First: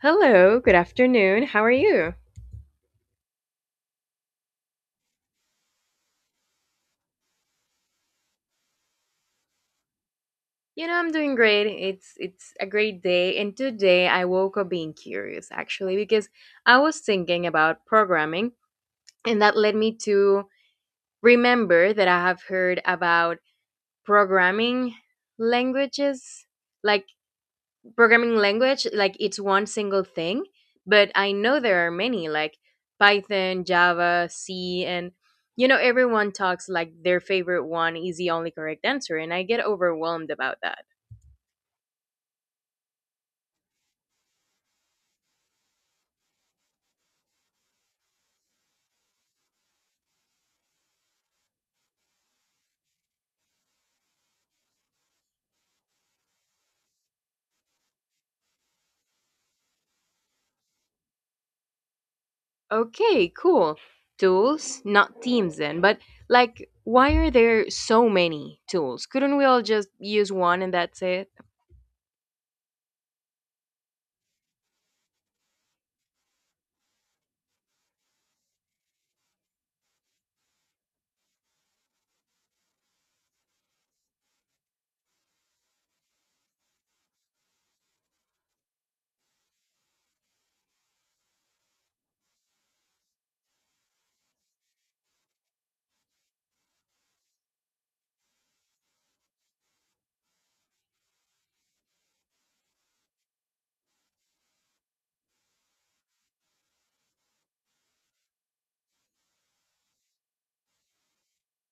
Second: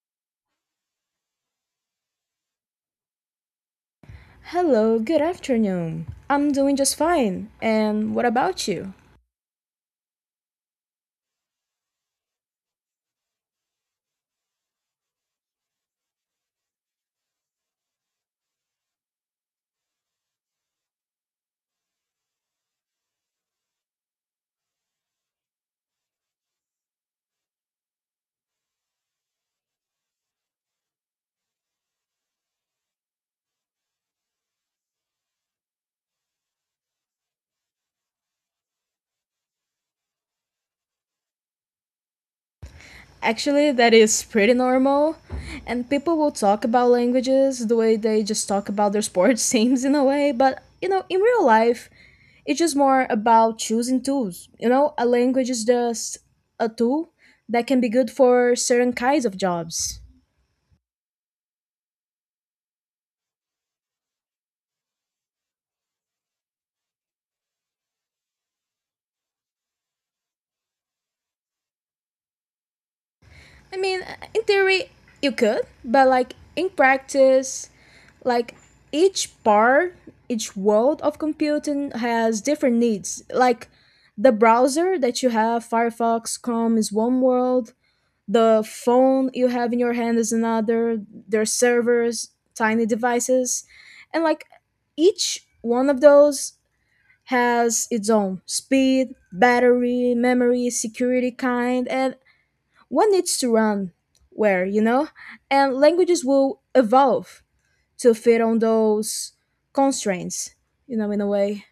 Hello, good afternoon. How are you? Hello, good afternoon. I'm doing just fine. And what about you? You know, I'm doing great. It's a great day, and today I woke up being curious actually because I was thinking about programming, and that led me to remember that I have heard about programming languages like programming language like it's one single thing, but I know there are many like Python, Java, C, and you know, everyone talks like their favorite one is the only correct answer, and I get overwhelmed about that. Actually, that is pretty normal. And people will talk about languages the way they just talk about their sports teams in a way, but you know, in real life, it's just more about choosing tools. You know, a language is just a tool that can be good for certain kinds of jobs. Okay, cool. Tools not teams then, but like why are there so many tools? Couldn't we all just use one and that's it? I mean, in theory, you could, but in practice, like each part, each world of computing has different needs. Like the browser that you have, Firefox, Chrome is one world, the phone you have in your hand is another. There are servers, tiny devices, and each one of those has its own speed, battery, memory, security kind, and one needs to run where, you know, and languages will evolve to fit on those constraints, you know, in a way.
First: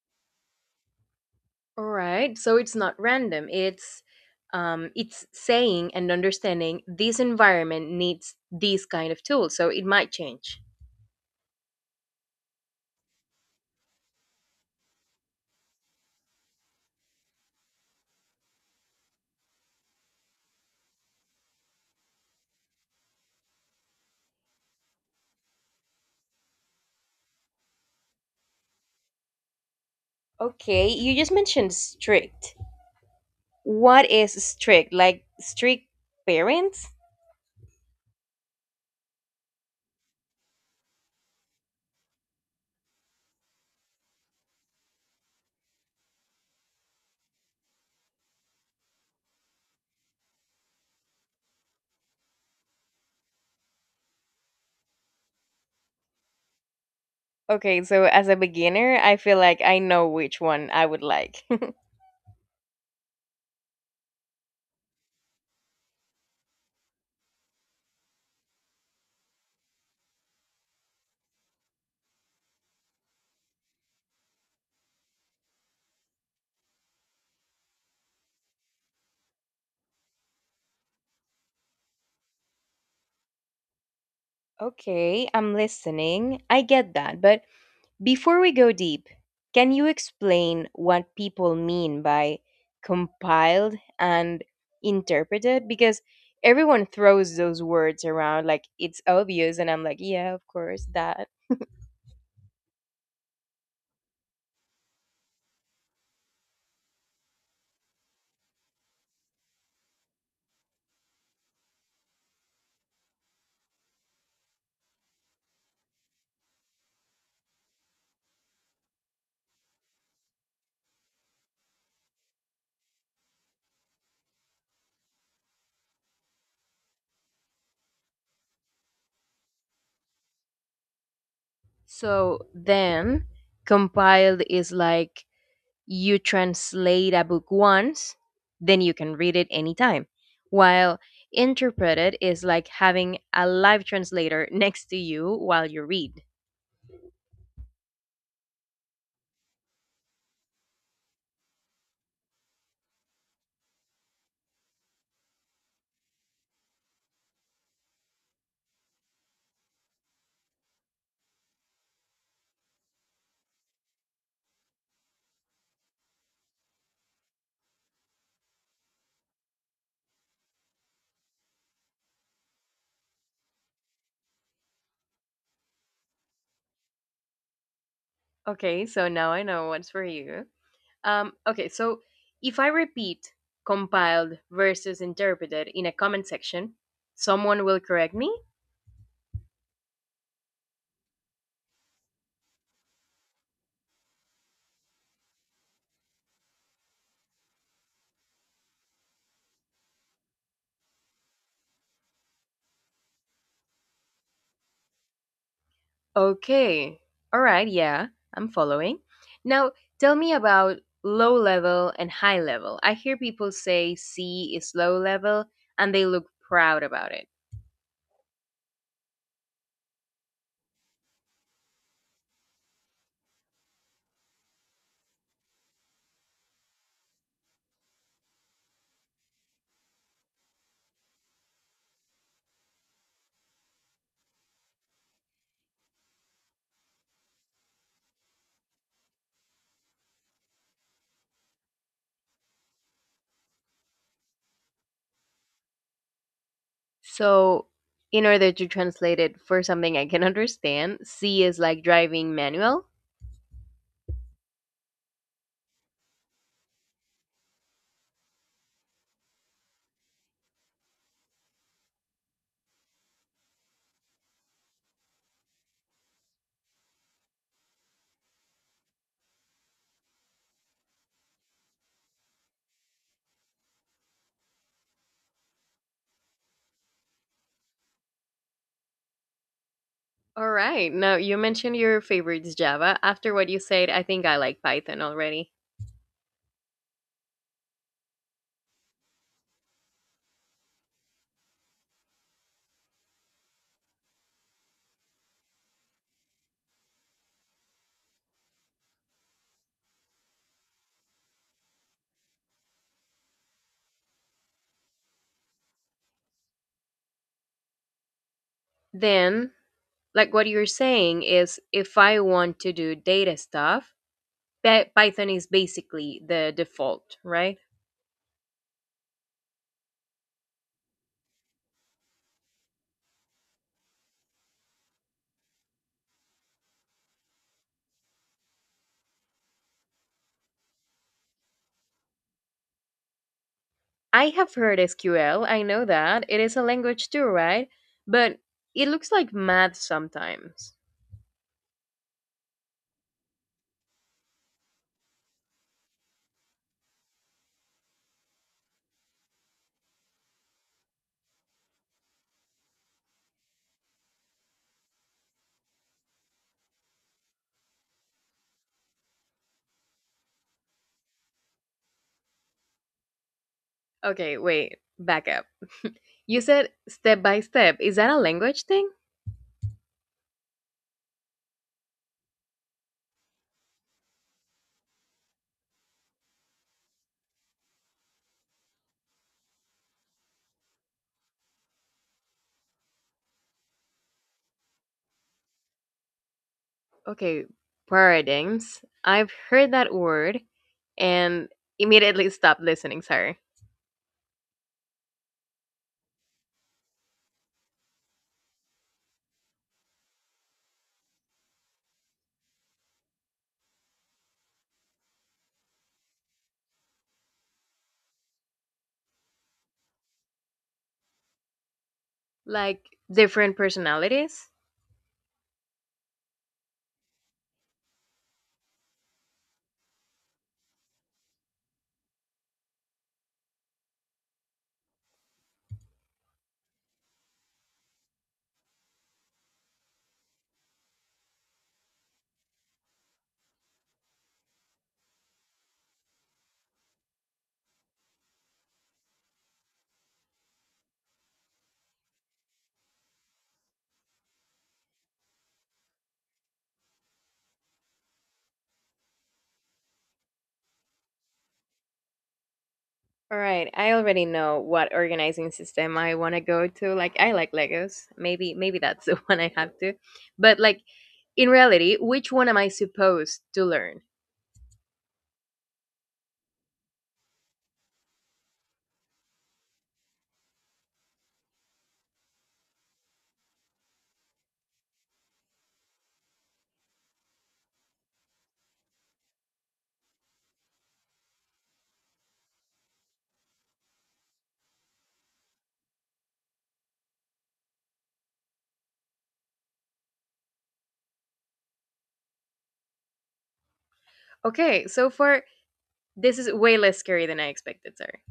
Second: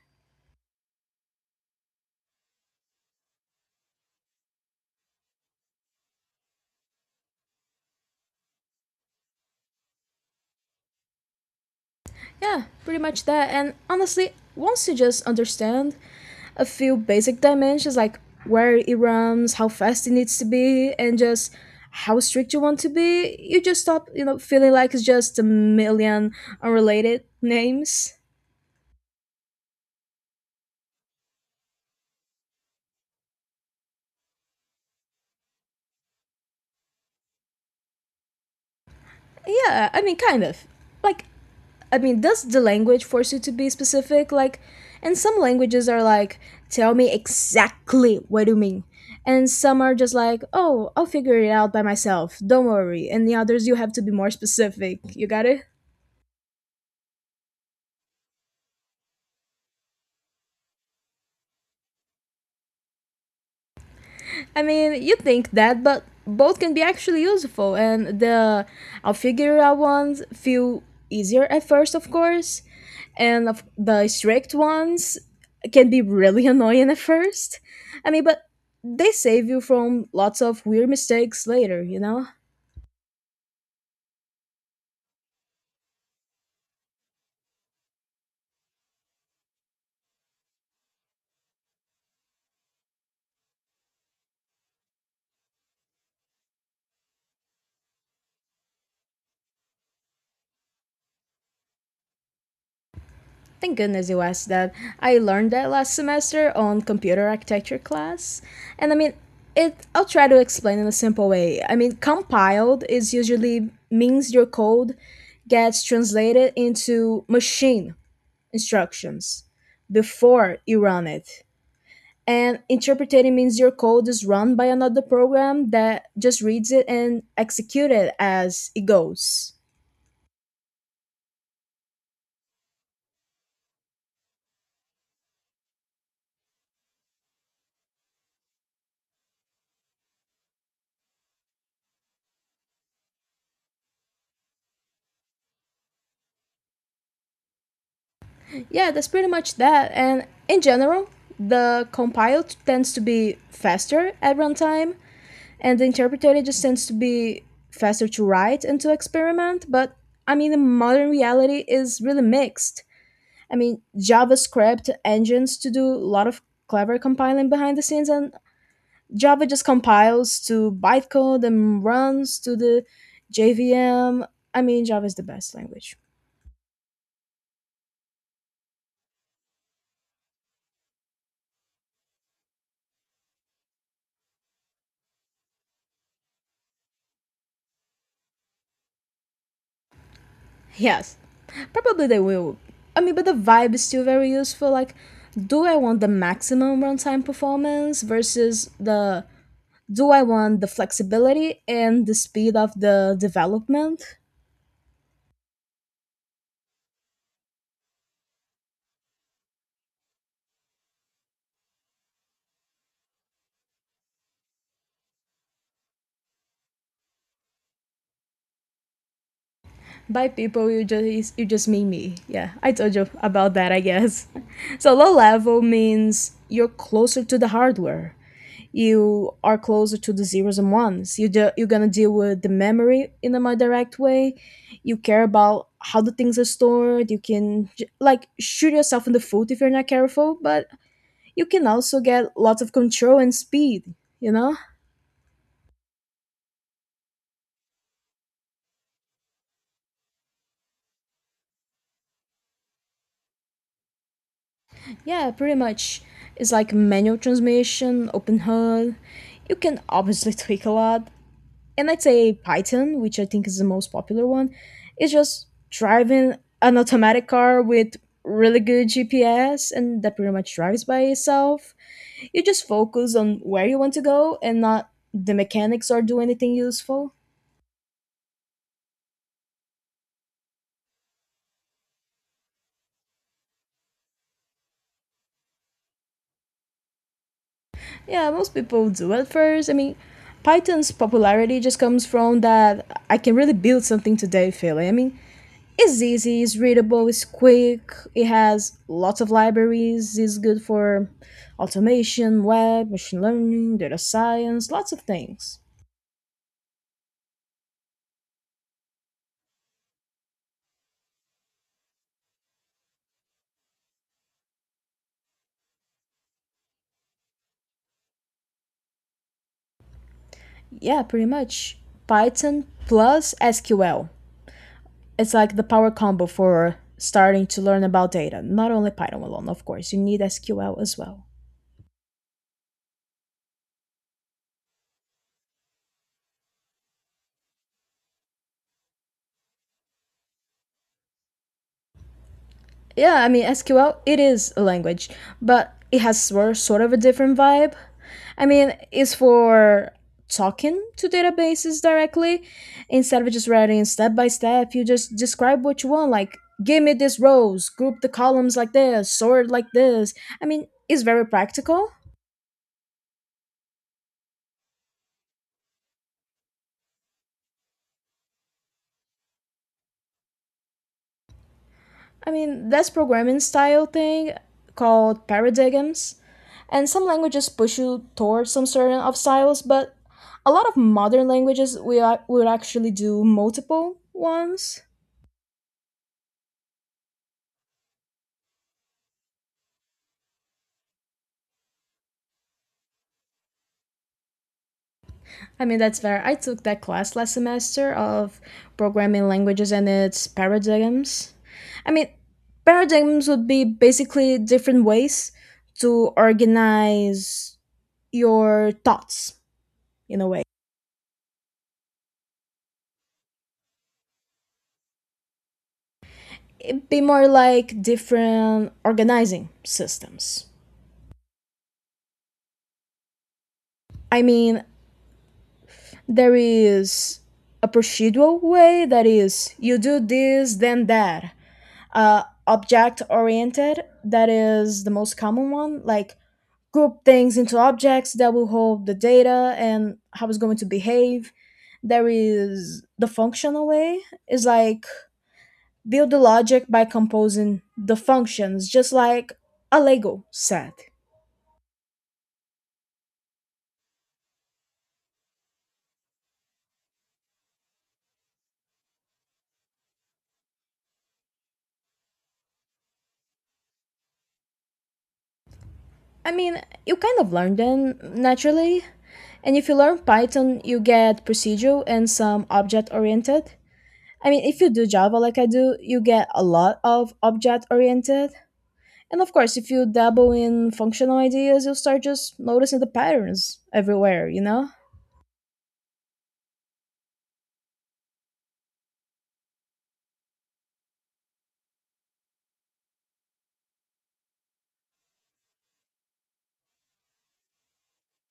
All right. So it's not random. It's saying and understanding this environment needs these kind of tools. So it might change. Yeah, pretty much that. And honestly, once you just understand a few basic dimensions like where it runs, how fast it needs to be, and just how strict you want to be, you just stop, you know, feeling like it's just a million unrelated names. Okay. You just mentioned strict. What is strict? Like strict parents? Yeah, I mean, kind of. Like, I mean, does the language force you to be specific? Like, and some languages are like, tell me exactly what you mean. And some are just like, oh, I'll figure it out by myself. Don't worry. And the others, you have to be more specific. You got it? Okay. So as a beginner, I feel like I know which one I would like. I mean, you think that, but both can be actually useful, and the alfigural ones feel easier at first, of course, and the strict ones can be really annoying at first. I mean, but they save you from lots of weird mistakes later, you know? Okay. I'm listening. I get that. But before we go deep, can you explain what people mean by compiled and interpreted? Because everyone throws those words around like it's obvious, and I'm like, yeah, of course, that. Thank goodness you asked that. I learned that last semester on computer architecture class. And I mean, it I'll try to explain in a simple way. I mean, compiled is usually means your code gets translated into machine instructions before you run it. And interpreting means your code is run by another program that just reads it and executes it as it goes. So then, compiled is like you translate a book once, then you can read it anytime. While interpreted is like having a live translator next to you while you read. Yeah, that's pretty much that. And in general, the compiled tends to be faster at runtime, and the interpreted just tends to be faster to write and to experiment. But I mean, the modern reality is really mixed. I mean, JavaScript engines to do a lot of clever compiling behind the scenes, and Java just compiles to bytecode and runs to the JVM. I mean, Java is the best language. Okay, so now I know what's for you. Okay, so if I repeat compiled versus interpreted in a comment section, someone will correct me? Yes, probably they will. I mean, but the vibe is still very useful. Like, do I want the maximum runtime performance versus the do I want the flexibility and the speed of the development? Okay, all right, yeah, I'm following. Now, tell me about low level and high level. I hear people say C is low level and they look proud about it. By people you just mean me? Yeah, I told you about that, I guess. So low level means you're closer to the hardware, you are closer to the zeros and ones, you're gonna deal with the memory in a more direct way. You care about how the things are stored. You can like shoot yourself in the foot if you're not careful, but you can also get lots of control and speed, you know. So, in order to translate it for something I can understand, C is like driving manual. Yeah, pretty much. It's like manual transmission, open HUD. You can obviously tweak a lot. And I'd say Python, which I think is the most popular one, is just driving an automatic car with really good GPS, and that pretty much drives by itself. You just focus on where you want to go and not the mechanics or do anything useful. All right. Now, you mentioned your favorite's Java. After what you said, I think I like Python already. Yeah, most people do at first. I mean, Python's popularity just comes from that "I can really build something today" feeling. I mean, it's easy, it's readable, it's quick, it has lots of libraries, it's good for automation, web, machine learning, data science, lots of things. Then, like what you're saying is if I want to do data stuff, Python is basically the default, right? Yeah, pretty much. Python plus SQL. It's like the power combo for starting to learn about data. Not only Python alone, of course, you need SQL as well. I have heard SQL. I know that. It is a language too, right? But it looks like math sometimes. Yeah, I mean SQL it is a language, but it has sort of a different vibe. I mean, it's for talking to databases directly instead of just writing step by step. You just describe what you want, like give me these rows, group the columns like this, sort like this. I mean, it's very practical. Okay, wait. Back up. You said step by step. Is that a language thing? I mean, that's programming style thing called paradigms. And some languages push you towards some certain of styles, but a lot of modern languages would actually do multiple ones. Okay, paradigms. I've heard that word and immediately stopped listening, sorry. I mean, that's fair. I took that class last semester of programming languages and its paradigms. I mean, paradigms would be basically different ways to organize your thoughts in a way. Like different personalities. It'd be more like different organizing systems. I mean, there is a procedural way, that is you do this, then that. Object oriented, that is the most common one, like group things into objects that will hold the data and how it's going to behave. There is the functional way, is like build the logic by composing the functions, just like a Lego set. All right, I already know what organizing system I want to go to. Like I like Legos. Maybe that's the one I have to. But like in reality, which one am I supposed to learn? I mean, you kind of learn them naturally. And if you learn Python, you get procedural and some object oriented. I mean, if you do Java like I do, you get a lot of object oriented. And of course, if you dabble in functional ideas, you'll start just noticing the patterns everywhere, you know? Okay, so far this is way less scary than I expected, sorry.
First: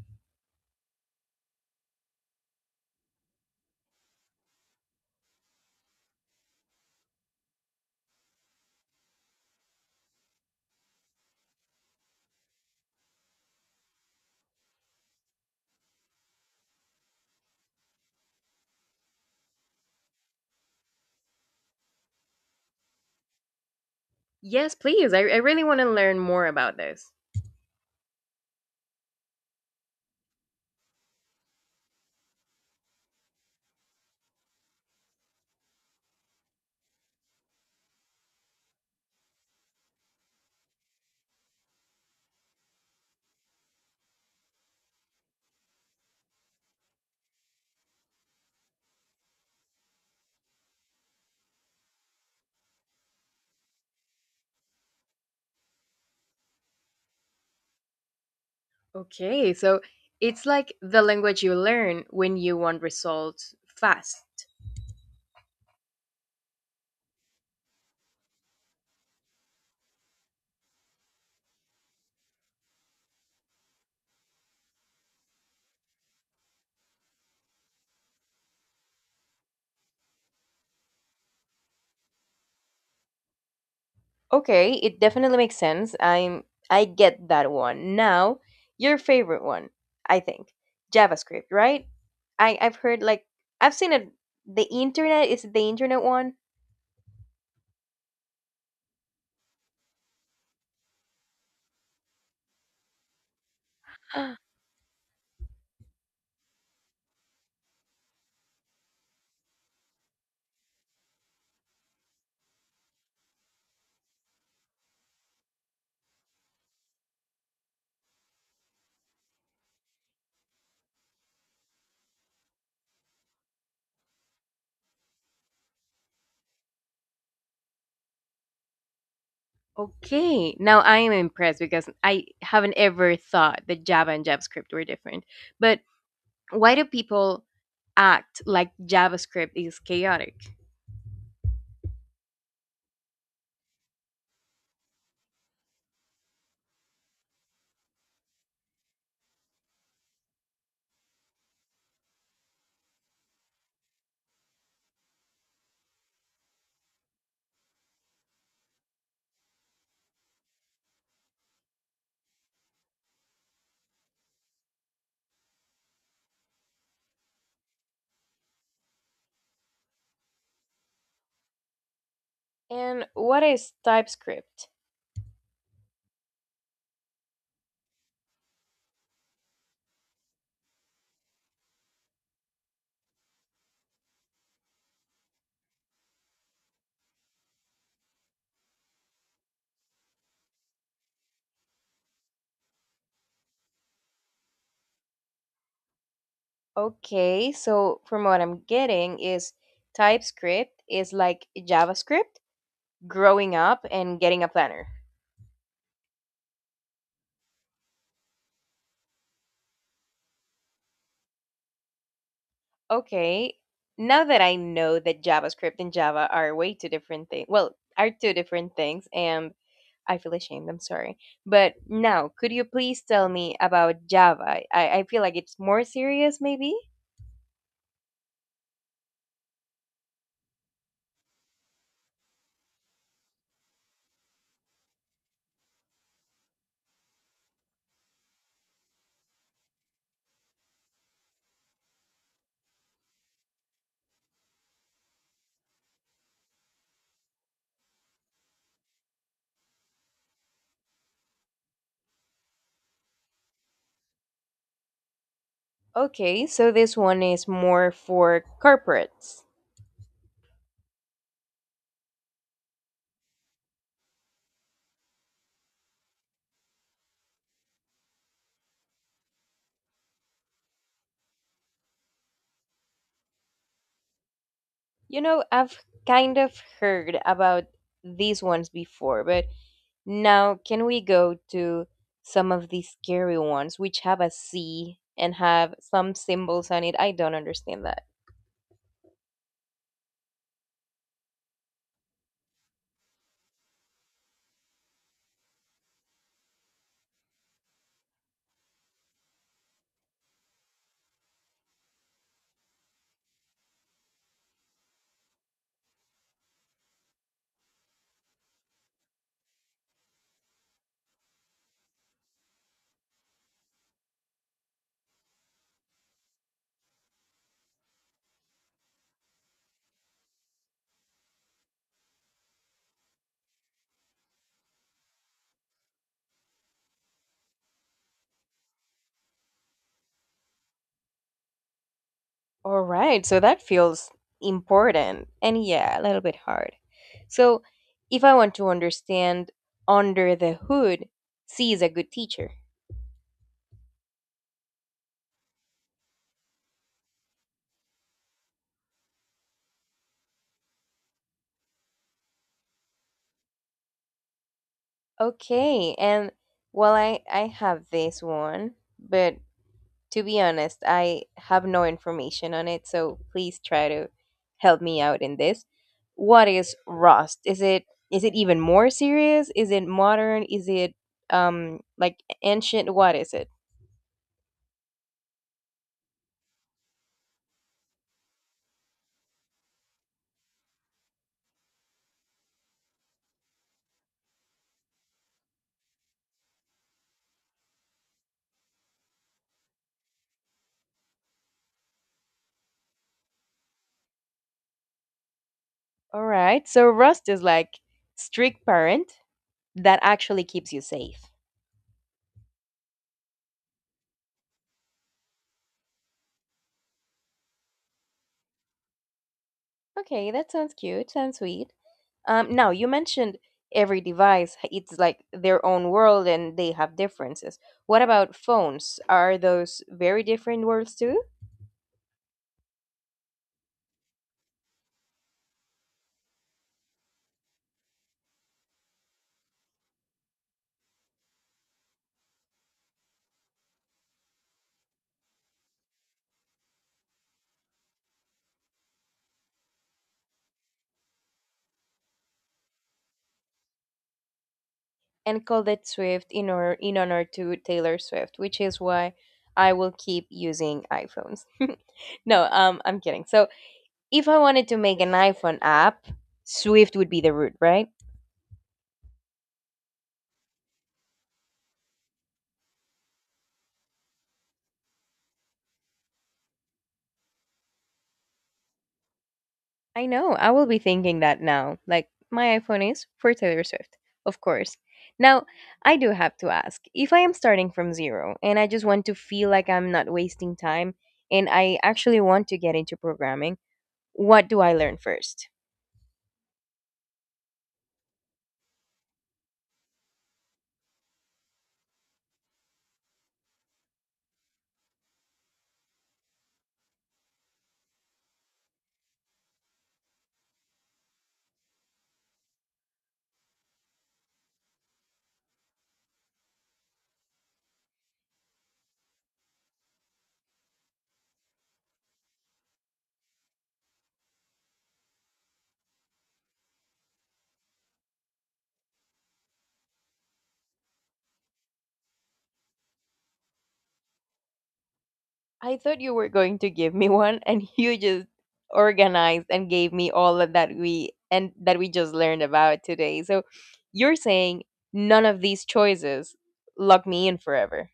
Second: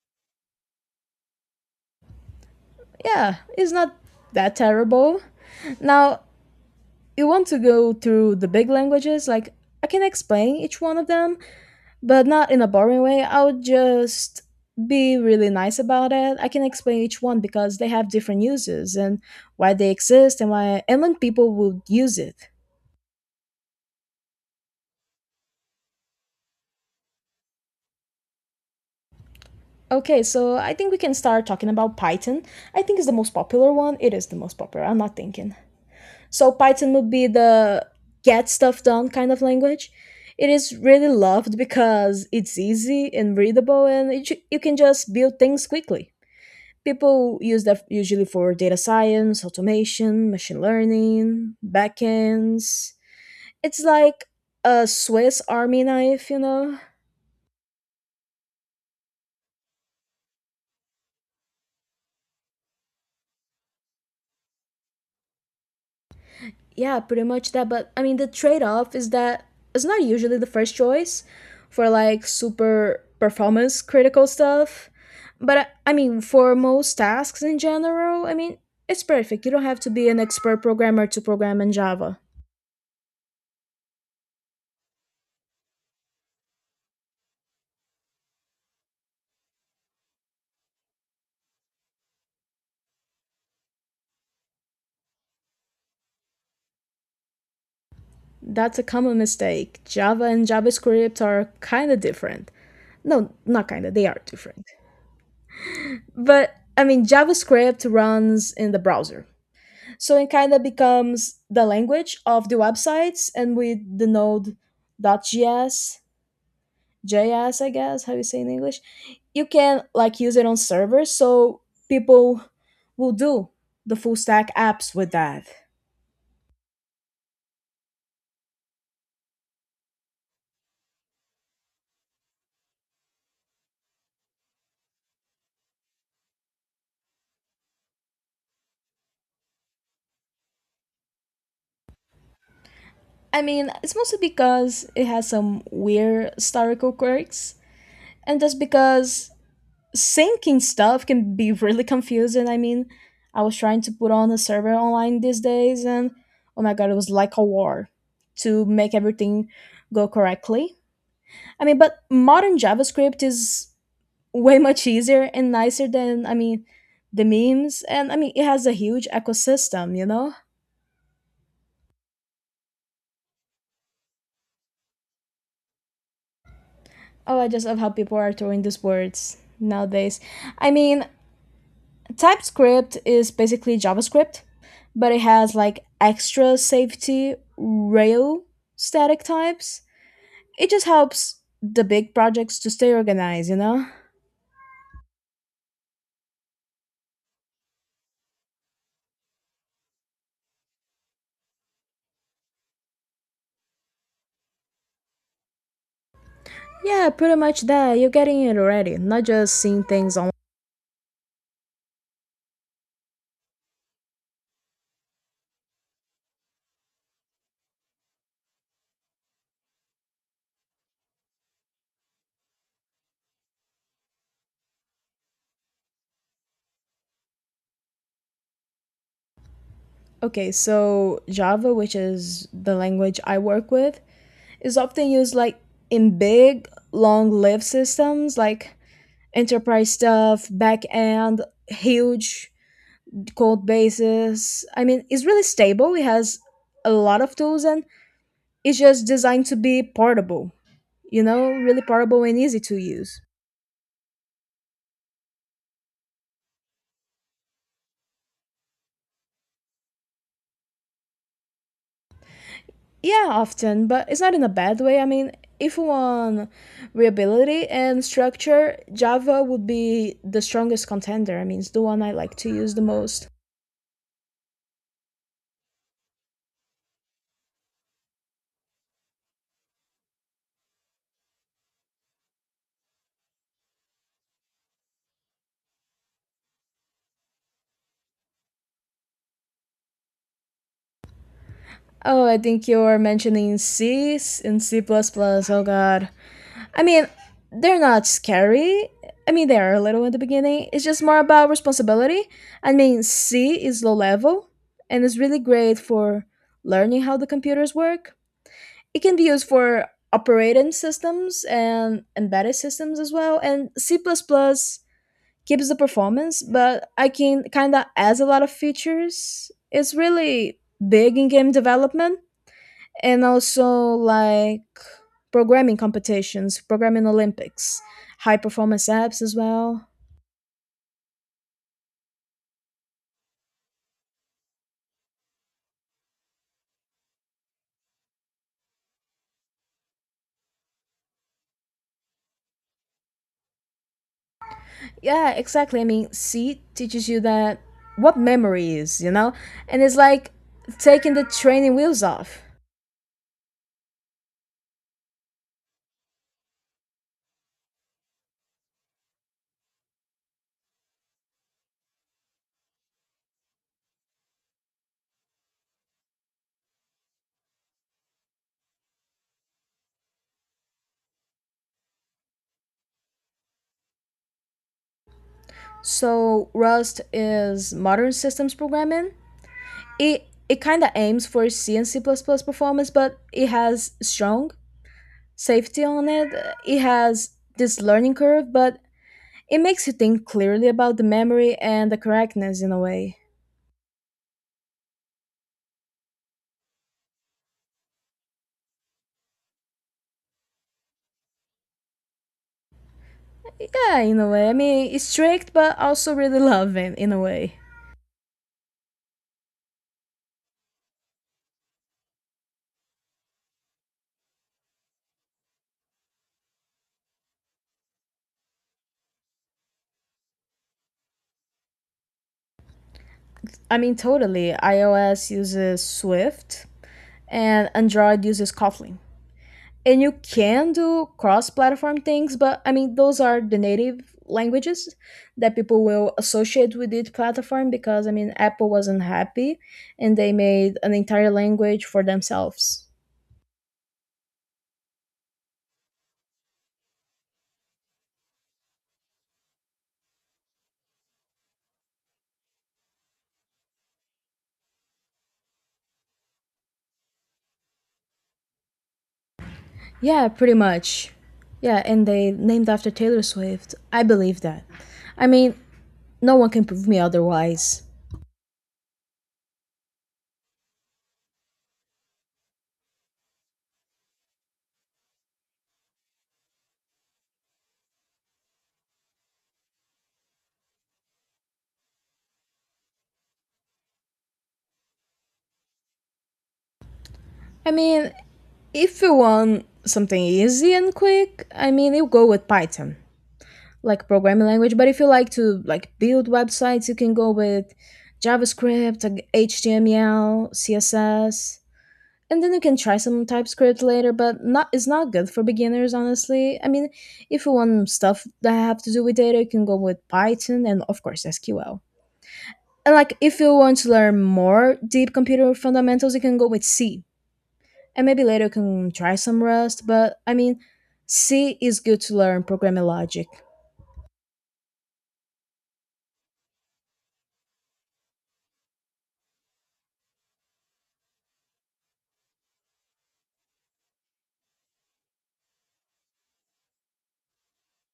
Yeah, it's not that terrible. Now, you want to go through the big languages, like I can explain each one of them, but not in a boring way. I would just be really nice about it. I can explain each one because they have different uses and why they exist and why and when people would use it. Yes, please. I really want to learn more about this. Okay, so I think we can start talking about Python. I think it's the most popular one. It is the most popular. I'm not thinking. So Python would be the get stuff done kind of language. It is really loved because it's easy and readable, and you can just build things quickly. People use that usually for data science, automation, machine learning, backends. It's like a Swiss army knife, you know? Okay, so it's like the language you learn when you want results fast. Yeah, pretty much that. But I mean, the trade off is that it's not usually the first choice for like super performance critical stuff. But I mean, for most tasks in general, I mean, it's perfect. You don't have to be an expert programmer to program in Java. Okay, it definitely makes sense. I get that one. Now, your favorite one, I think. JavaScript, right? I've heard like I've seen it. The internet, is it the internet one? That's a common mistake. Java and JavaScript are kind of different. No, not kind of. They are different. But I mean, JavaScript runs in the browser. So it kind of becomes the language of the websites, and with the node .js, JS, I guess, how you say in English, you can like use it on servers. So people will do the full stack apps with that. Okay. Now I am impressed because I haven't ever thought that Java and JavaScript were different. But why do people act like JavaScript is chaotic? I mean, it's mostly because it has some weird historical quirks and just because syncing stuff can be really confusing. I mean, I was trying to put on a server online these days, and oh my god, it was like a war to make everything go correctly. I mean, but modern JavaScript is way much easier and nicer than, I mean, the memes. And I mean, it has a huge ecosystem, you know? And what is TypeScript? Oh, I just love how people are throwing these words nowadays. I mean, TypeScript is basically JavaScript, but it has like extra safety rail, static types. It just helps the big projects to stay organized, you know? Okay, so from what I'm getting is TypeScript is like JavaScript growing up and getting a planner. Yeah, pretty much that. You're getting it already, not just seeing things online. Okay, now that I know that JavaScript and Java are way two different things, well, are two different things, and I feel ashamed, I'm sorry. But now, could you please tell me about Java? I feel like it's more serious, maybe? Okay, so Java, which is the language I work with, is often used like in big, long lived systems like enterprise stuff, back end, huge code bases. I mean, it's really stable. It has a lot of tools and it's just designed to be portable, you know, really portable and easy to use. Okay, so this one is more for corporates. Yeah, often, but it's not in a bad way. I mean, if you want reliability and structure, Java would be the strongest contender. I mean, it's the one I like to use the most. You know, I've kind of heard about these ones before, but now can we go to some of these scary ones which have a C and have some symbols on it? I don't understand that. Oh, I think you're mentioning C and C plus plus. Oh, God. I mean, they're not scary. I mean, they are a little in the beginning. It's just more about responsibility. I mean, C is low level and is really great for learning how the computers work. It can be used for operating systems and embedded systems as well. And C plus plus keeps the performance, but I can kind of adds a lot of features. It's really big in game development and also like programming competitions, programming Olympics, high performance apps as well. All right, so that feels important and yeah, a little bit hard. So, if I want to understand under the hood, C is a good teacher. Yeah, exactly. I mean, C teaches you that what memory is, you know, and it's like taking the training wheels off. Okay, and well, I have this one, but to be honest, I have no information on it, so please try to help me out in this. What is Rust? Is it even more serious? Is it modern? Is it like ancient? What is it? So Rust is modern systems programming. It kind of aims for C and C++ performance, but it has strong safety on it. It has this learning curve, but it makes you think clearly about the memory and the correctness in a way. All right. So Rust is like strict parent that actually keeps you safe. Yeah, in a way. I mean, it's strict, but also really loving in a way. Okay, that sounds cute. Sounds sweet. Now you mentioned every device it's like their own world and they have differences. What about phones? Are those very different worlds too? I mean, totally. iOS uses Swift and Android uses Kotlin. And you can do cross platform things, but I mean, those are the native languages that people will associate with each platform because, I mean, Apple wasn't happy and they made an entire language for themselves. And called it Swift in or in honor to Taylor Swift, which is why I will keep using iPhones. No, I'm kidding. So if I wanted to make an iPhone app, Swift would be the root, right? Yeah, pretty much. Yeah, and they named after Taylor Swift. I believe that. I mean, no one can prove me otherwise. I know. I will be thinking that now. Like my iPhone is for Taylor Swift, of course. Now, I do have to ask, if I am starting from zero and I just want to feel like I'm not wasting time and I actually want to get into programming, what do I learn first? I mean, if you want something easy and quick, I mean, you go with Python, like programming language, but if you like to like build websites, you can go with JavaScript, like HTML, CSS. And then you can try some TypeScript later, but not, it's not good for beginners, honestly. I mean, if you want stuff that have to do with data, you can go with Python and of course SQL. And like if you want to learn more deep computer fundamentals, you can go with C. And maybe later you can try some Rust, but I mean, C is good to learn programming logic. I thought you were going to give me one, and you just organized and gave me all of that we and that we just learned about today. So you're saying none of these choices lock me in forever.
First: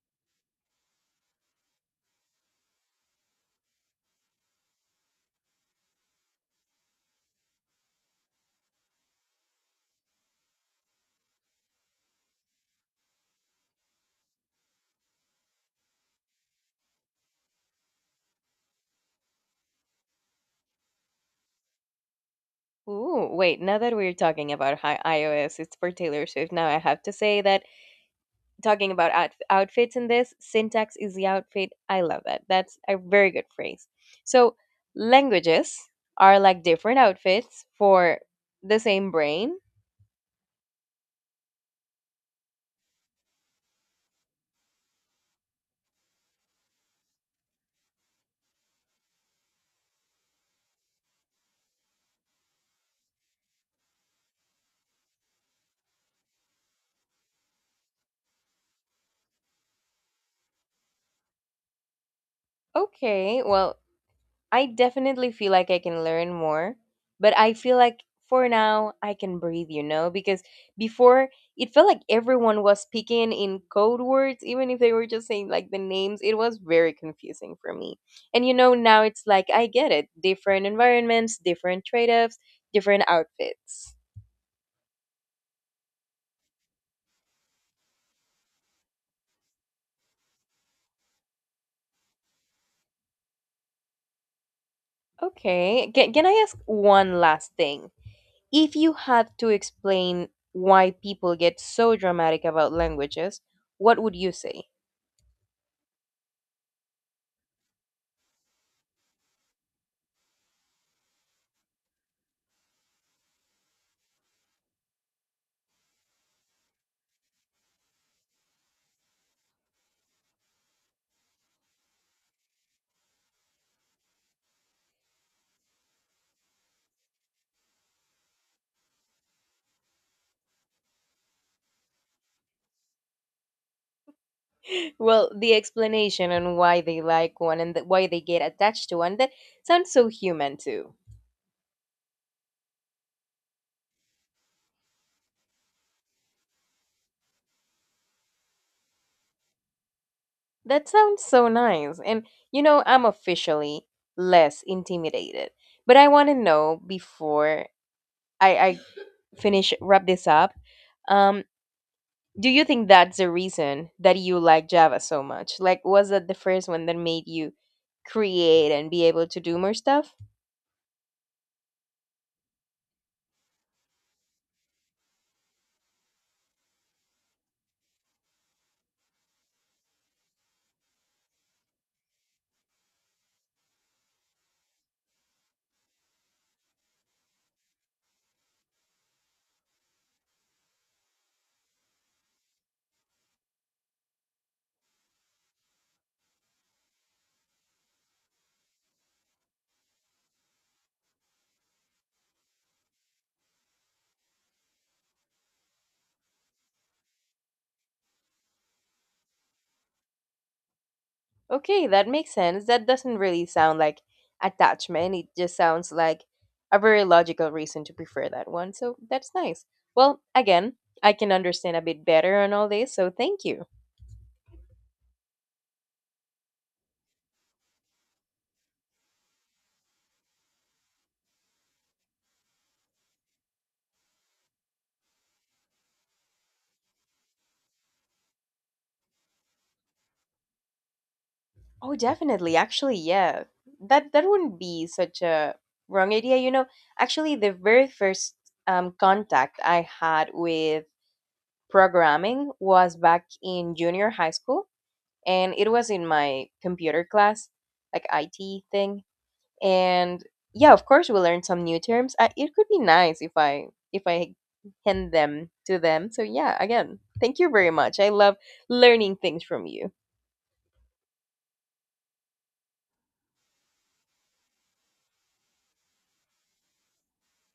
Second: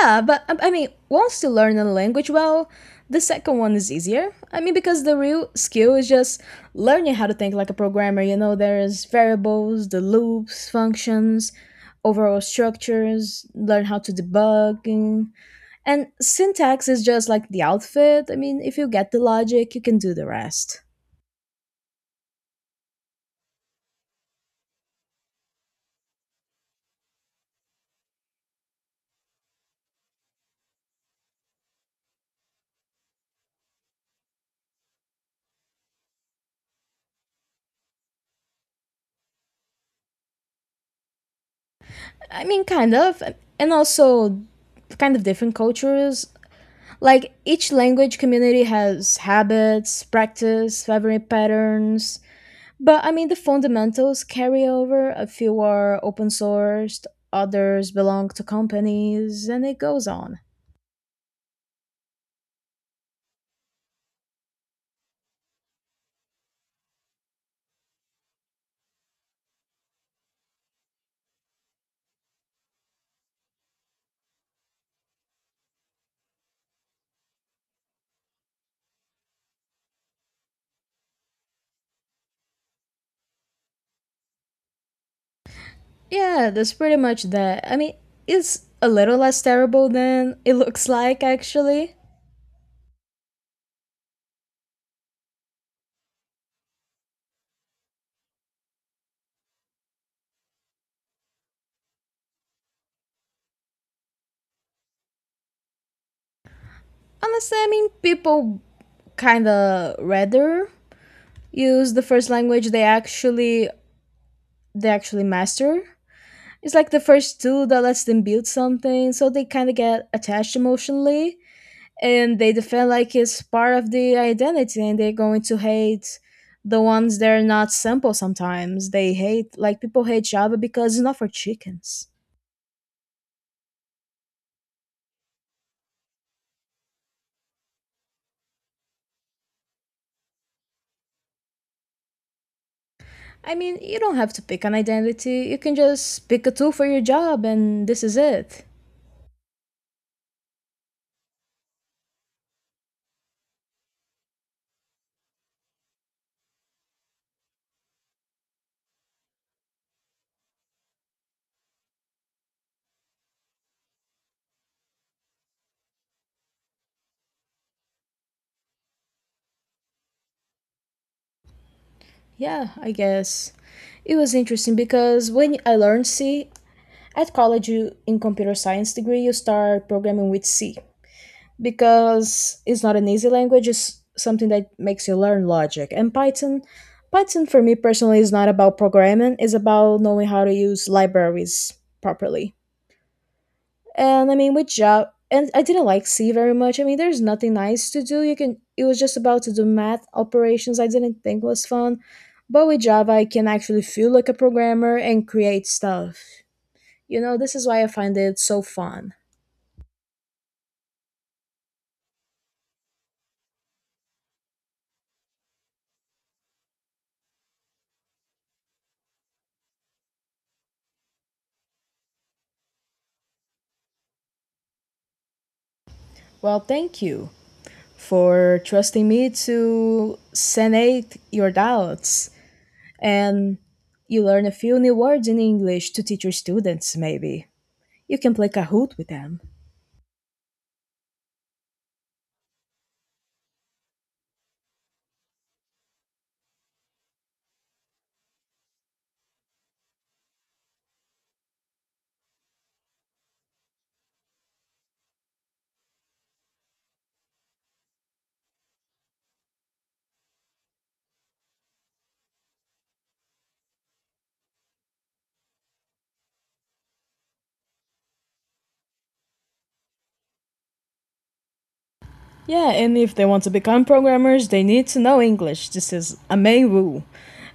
Yeah, but I mean, once you learn a language well, the second one is easier. I mean, because the real skill is just learning how to think like a programmer. You know, there's variables, the loops, functions, overall structures, learn how to debug. And syntax is just like the outfit. I mean, if you get the logic, you can do the rest. Ooh, wait, now that we're talking about iOS, it's for Taylor Swift. Now I have to say that talking about outfits in this, syntax is the outfit. I love that. That's a very good phrase. So languages are like different outfits for the same brain. I mean, kind of. And also, kind of different cultures. Like each language community has habits, practice, favorite patterns, but I mean the fundamentals carry over. A few are open sourced, others belong to companies, and it goes on. Okay, well, I definitely feel like I can learn more, but I feel like for now I can breathe, you know, because before it felt like everyone was speaking in code words, even if they were just saying like the names. It was very confusing for me. And you know, now it's like I get it, different environments, different trade offs, different outfits. Yeah, that's pretty much that. I mean, it's a little less terrible than it looks like, actually. Okay, can I ask one last thing? If you had to explain why people get so dramatic about languages, what would you say? Honestly, I mean people kinda rather use the first language they actually master it's like the first two that lets them build something, so they kind of get attached emotionally, and they defend like it's part of the identity, and they're going to hate the ones that are not simple. Sometimes they hate, like people hate Java because it's not for chickens. Well, the explanation on why they like one and why they get attached to one, that sounds so human too. I mean, you don't have to pick an identity. You can just pick a tool for your job, and this is it. That sounds so nice. And you know, I'm officially less intimidated. But I want to know before I finish wrap this up. Um, do you think that's the reason that you like Java so much? Like, was that the first one that made you create and be able to do more stuff? Yeah, I guess it was interesting because when I learned C at college, you in computer science degree, you start programming with C because it's not an easy language, it's something that makes you learn logic. And Python for me personally is not about programming, it's about knowing how to use libraries properly. And I mean, with Java, and I didn't like C very much. I mean, there's nothing nice to do, you can, it was just about to do math operations, I didn't think was fun. But with Java I can actually feel like a programmer and create stuff. You know, this is why I find it so fun. Okay, that makes sense. That doesn't really sound like attachment. It just sounds like a very logical reason to prefer that one. So that's nice. Well, again, I can understand a bit better on all this, so thank you. Well, thank you for trusting me to sanate your doubts. And you learn a few new words in English to teach your students, maybe. You can play Kahoot with them. Oh, definitely. Actually, yeah. That wouldn't be such a wrong idea, you know. Actually, the very first contact I had with programming was back in junior high school, and it was in my computer class, like IT thing. And yeah, of course we learn some new terms. It could be nice if I hand them to them. So yeah, again, thank you very much. I love learning things from you. Yeah, and if they want to become programmers, they need to know English. This is a main rule.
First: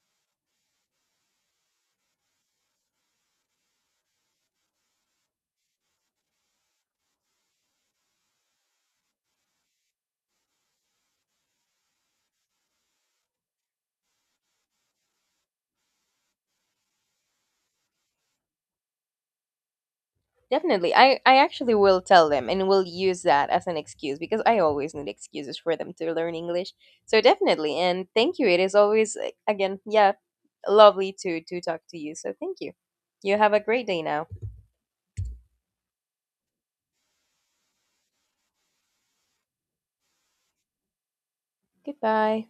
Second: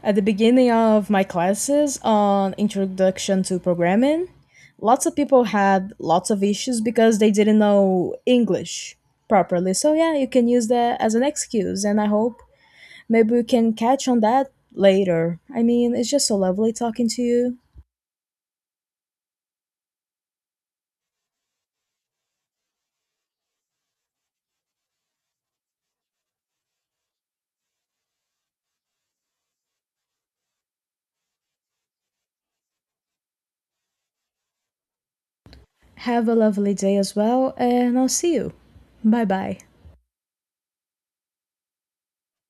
At the beginning of my classes on Introduction to Programming, lots of people had lots of issues because they didn't know English properly. So, yeah, you can use that as an excuse, and I hope maybe we can catch on that later. I mean, it's just so lovely talking to you. Definitely. I actually will tell them and will use that as an excuse, because I always need excuses for them to learn English. So definitely, and thank you. It is always again, yeah, lovely to talk to you. So thank you. You have a great day now. Have a lovely day as well, and I'll see you. Bye bye. Goodbye.